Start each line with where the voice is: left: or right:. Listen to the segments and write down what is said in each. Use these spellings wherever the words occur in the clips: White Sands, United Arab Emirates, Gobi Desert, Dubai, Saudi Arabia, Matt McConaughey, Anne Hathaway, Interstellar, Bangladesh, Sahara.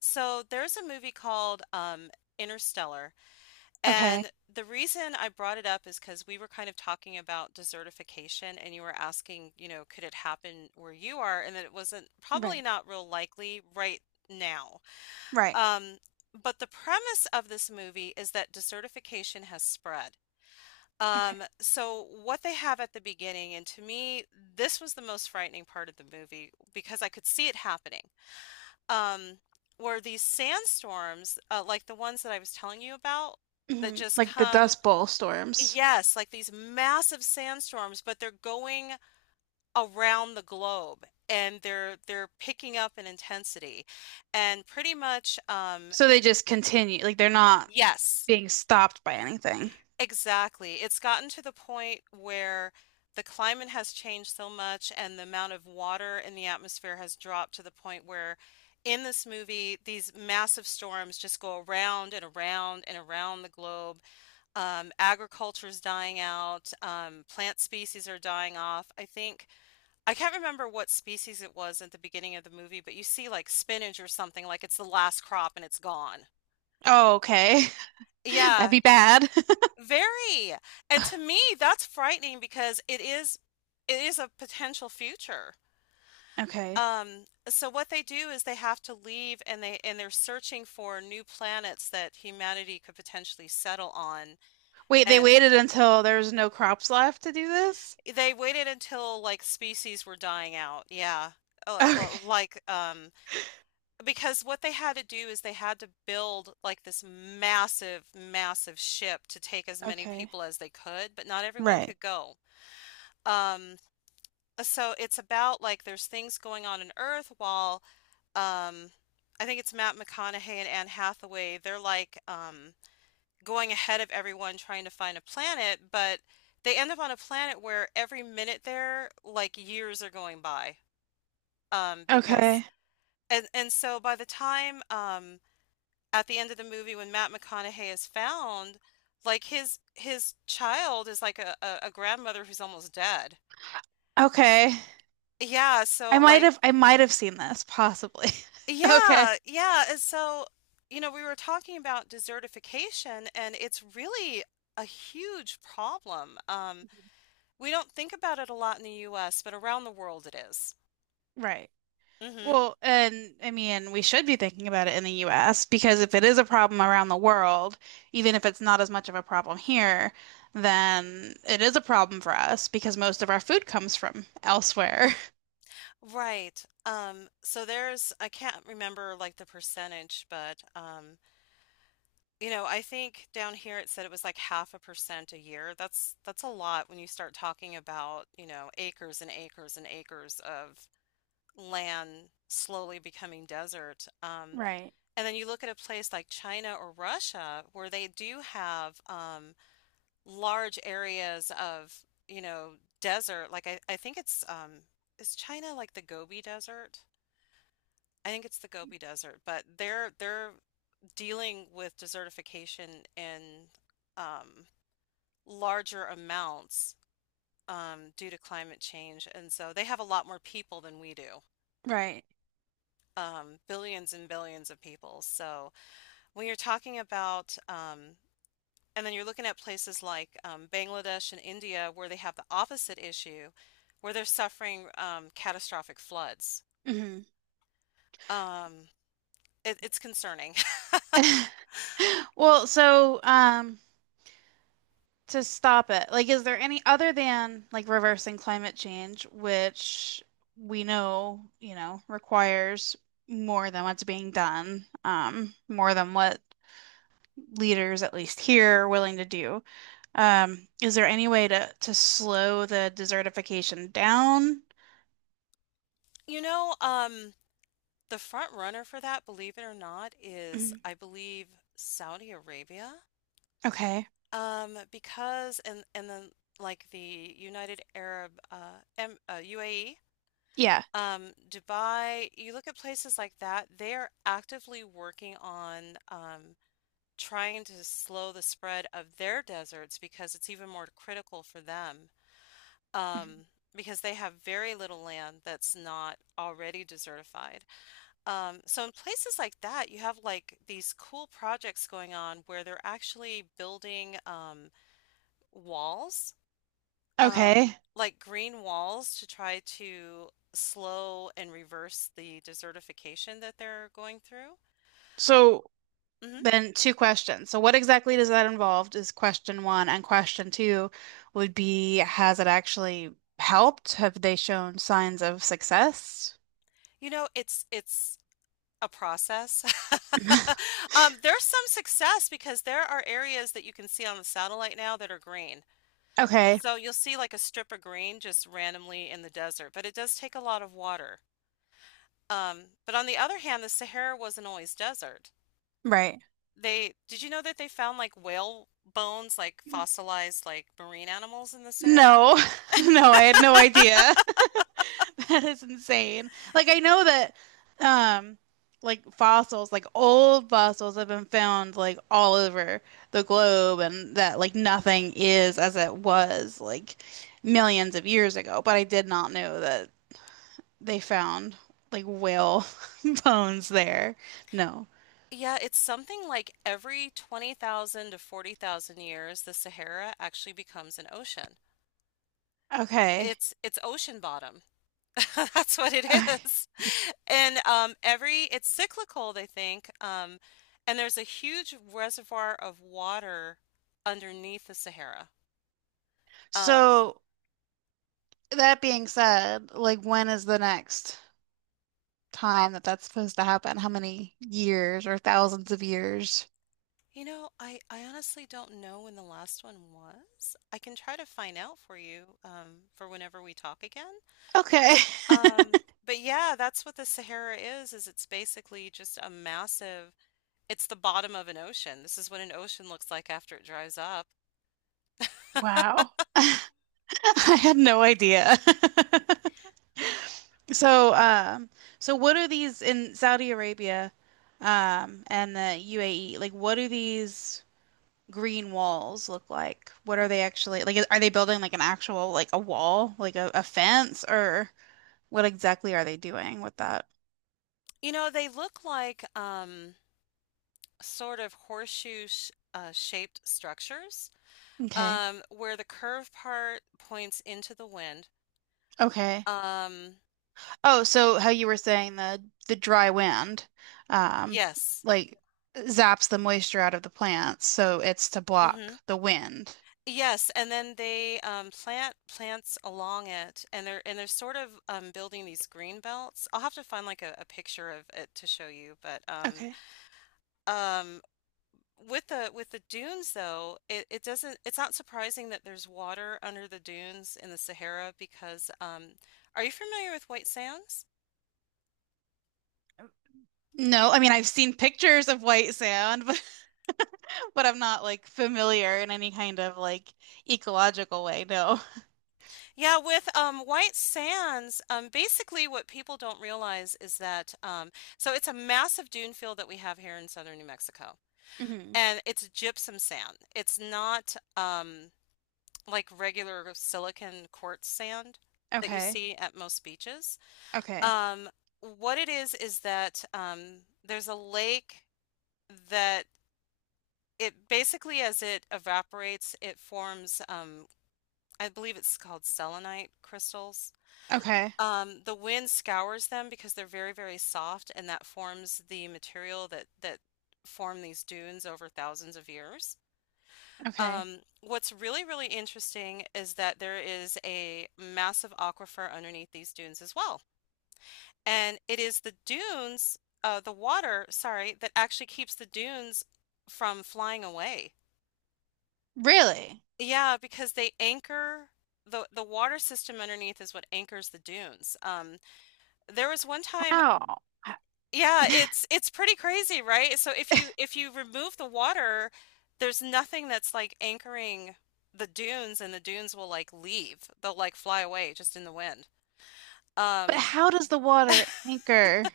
left: So there's a movie called Interstellar,
right: Okay.
left: and the reason I brought it up is because we were kind of talking about desertification, and you were asking, you know, could it happen where you are, and that it wasn't probably
right: Right.
left: not real likely right now.
right: Right.
left: Um, but the premise of this movie is that desertification has spread.
right: Okay.
left: So what they have at the beginning, and to me, this was the most frightening part of the movie because I could see it happening um, were these sandstorms, like the ones that I was telling you about, that just
right: Like the
left: come,
right: Dust Bowl storms.
left: yes, like these massive sandstorms, but they're going around the globe and they're picking up in intensity. And pretty much,
right: So they just continue. Like they're not
left: yes.
right: being stopped by anything.
left: Exactly. It's gotten to the point where the climate has changed so much and the amount of water in the atmosphere has dropped to the point where in this movie these massive storms just go around and around and around the globe. Agriculture's dying out, plant species are dying off. I think I can't remember what species it was at the beginning of the movie, but you see like spinach or something, like it's the last crop and it's gone.
right: Oh, okay. That'd
left: Yeah.
right: be bad.
left: Very, and to me, that's frightening because it is a potential future.
right: Okay.
left: So what they do is they have to leave and they're searching for new planets that humanity could potentially settle on.
right: Wait, they
left: And
right: waited until there was no crops left to do this?
left: they waited until like species were dying out. Yeah. Uh, well,
right: Okay.
left: like um because what they had to do is they had to build like this massive, massive ship to take as many
right: Okay.
left: people as they could, but not everyone
right: Right.
left: could go. Um so it's about like there's things going on in Earth while um I think it's Matt McConaughey and Anne Hathaway, they're going ahead of everyone trying to find a planet, but they end up on a planet where every minute there like years are going by. Because
right: Okay.
left: and so by the time at the end of the movie when Matt McConaughey is found, like his child is like a grandmother who's almost dead.
right: Okay.
left: Yeah,
right: I
left: so
right: might
left: like
right: have I might have seen this, possibly. Okay.
left: yeah, yeah. And so, you know, we were talking about desertification, and it's really a huge problem. We don't think about it a lot in the US, but around the world it is.
right: Right.
left: Mm-hmm.
right: Well, and I mean, we should be thinking about it in the US because if it is a problem around the world, even if it's not as much of a problem here, then it is a problem for us because most of our food comes from elsewhere.
left: Right. So there's, I can't remember like the percentage, but you know, I think down here it said it was like half a percent a year. That's a lot when you start talking about, you know, acres and acres and acres of land slowly becoming desert.
right: Right,
left: And then you look at a place like China or Russia where they do have large areas of, you know, desert. Like I think it's is China like the Gobi Desert? I think it's the Gobi Desert, but they're dealing with desertification in um, larger amounts due to climate change, and so they have a lot more people than we do,
right: right.
left: billions and billions of people. So when you're talking about and then you're looking at places like Bangladesh and India where they have the opposite issue, where they're suffering catastrophic floods.
right: hmm
left: Um, it, it's concerning.
right: Well, so to stop it, like is there any other than like reversing climate change, which we know, requires more than what's being done, more than what leaders, at least here, are willing to do. Is there any way to slow the desertification down?
left: You know, the front runner for that, believe it or not, is
right: Mm,
left: I believe Saudi Arabia.
right: okay.
left: Because and then like the United Arab UAE,
right: Yeah.
left: Dubai. You look at places like that; they are actively working on trying to slow the spread of their deserts because it's even more critical for them.
right: Mhm.
left: Um, because they have very little land that's not already desertified. So in places like that, you have like these cool projects going on where they're actually building walls,
right: Okay.
left: like green walls to try to slow and reverse the desertification that they're going through.
right: So
left: Hmm.
right: then two questions. So what exactly does that involve is question one, and question two would be, has it actually helped? Have they shown signs of success?
left: You know, it's a process? There's some success because there are areas that you can see on the satellite now that are green.
right: Okay,
left: So you'll see like a strip of green just randomly in the desert, but it does take a lot of water. But on the other hand, the Sahara wasn't always desert.
right: right.
left: They, did you know that they found like whale bones, like fossilized like marine animals in the Sahara?
right: No, no, I had no idea. That is insane. Like I know that um like fossils, like old fossils have been found like all over the globe and that like nothing is as it was like millions of years ago, but I did not know that they found like whale bones there. No.
left: Yeah, it's something like every 20,000 to 40,000 years, the Sahara actually becomes an ocean.
right: Okay.
left: It's ocean bottom. That's what it is. And it's cyclical, they think. And there's a huge reservoir of water underneath the Sahara. Um,
right: So that being said, like when is the next time that that's supposed to happen? How many years or thousands of years?
left: you know, I honestly don't know when the last one was. I can try to find out for you for whenever we talk again.
right: Okay.
left: Um, but yeah, that's what the Sahara is it's basically just a massive, it's the bottom of an ocean. This is what an ocean looks like after it dries up.
right: Wow. I had no idea. So, um, so what are these in Saudi Arabia, and the UAE? Like, what do these green walls look like? What are they actually like? Are they building like an actual like a wall, like a fence, or what exactly are they doing with that?
left: You know, they look like sort of horseshoe sh shaped structures
right: Okay.
left: where the curved part points into the wind.
right: Okay.
left: Um,
right: Oh, so how you were saying the dry wind, um,
left: yes.
right: like zaps the moisture out of the plants, so it's to
left: Hmm.
right: block the wind.
left: Yes, and then they plant plants along it, and they're sort of building these green belts. I'll have to find like a picture of it to show you, but
right: Okay.
left: um, with the dunes though, it doesn't it's not surprising that there's water under the dunes in the Sahara because are you familiar with white sands?
right: No, I mean I've seen pictures of white sand, but I'm not like familiar in any kind of like ecological way. No.
left: Yeah, with White Sands, basically what people don't realize is that so it's a massive dune field that we have here in southern New Mexico,
right: hmm
left: and it's gypsum sand. It's not like regular silicon quartz sand that you
right: Okay.
left: see at most beaches.
right: Okay.
left: Um, what it is that there's a lake that it basically, as it evaporates, it forms, I believe it's called selenite crystals.
right: Okay.
left: The wind scours them because they're very, very soft, and that forms the material that form these dunes over thousands of years.
right: Okay.
left: What's really, really interesting is that there is a massive aquifer underneath these dunes as well. And it is the dunes, the water, sorry, that actually keeps the dunes from flying away.
right: Really?
left: Yeah, because they anchor the water system underneath is what anchors the dunes. There was one time
right: How? H-
left: yeah, it's pretty crazy, right? So if you remove the water, there's nothing that's like anchoring the dunes and the dunes will like leave. They'll like fly away just in the wind.
right: But
left: Um
right: how does the water anchor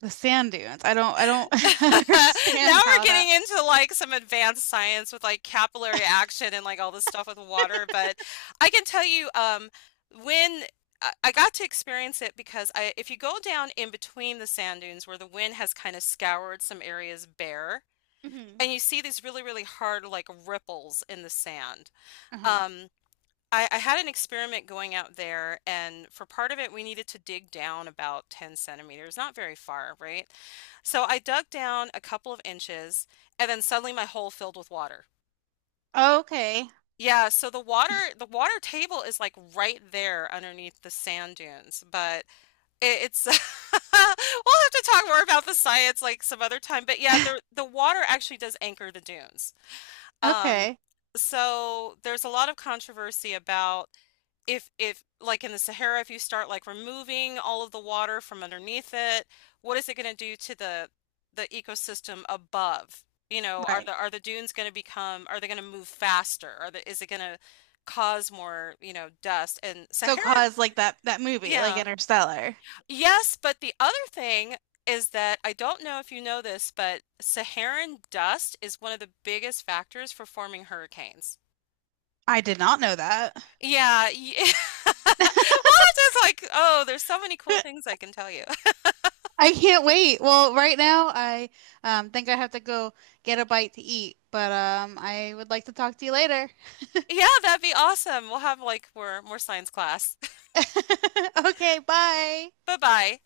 right: the sand dunes? I don't
left: Now
right: understand
left: we're
right: how
left: getting
right: that.
left: into like some advanced science with like capillary action and like all this stuff with water, but I can tell you when I got to experience it because I, if you go down in between the sand dunes where the wind has kind of scoured some areas bare,
right: Mhm.
left: and you see these really, really hard like ripples in the sand.
right: Uh-huh.
left: Um, I had an experiment going out there, and for part of it, we needed to dig down about 10 centimeters, not very far, right? So I dug down a couple of inches, and then suddenly my hole filled with water.
right: Okay.
left: Yeah, so the water table is like right there underneath the sand dunes, but it, it's we'll have to talk more about the science like some other time. But yeah, the water actually does anchor the dunes. Um,
right: Okay.
left: so there's a lot of controversy about if like in the Sahara, if you start like removing all of the water from underneath it, what is it going to do to the ecosystem above? You know,
right: Right.
left: are the dunes going to become are they going to move faster? Are the is it going to cause more, you know, dust? And
right: So
left: Sahara,
right: cause like that movie, like
left: yeah.
right: Interstellar.
left: Yes, but the other thing is that I don't know if you know this, but Saharan dust is one of the biggest factors for forming hurricanes.
right: I did not know that.
left: Yeah, ye well, it's just like, oh, there's so many cool things I can tell you.
right: I can't wait. Well, right now I think I have to go get a bite to eat, but I would like to talk to you later.
left: Yeah, that'd be awesome. We'll have like more science class.
right: Okay, bye.
left: Bye-bye.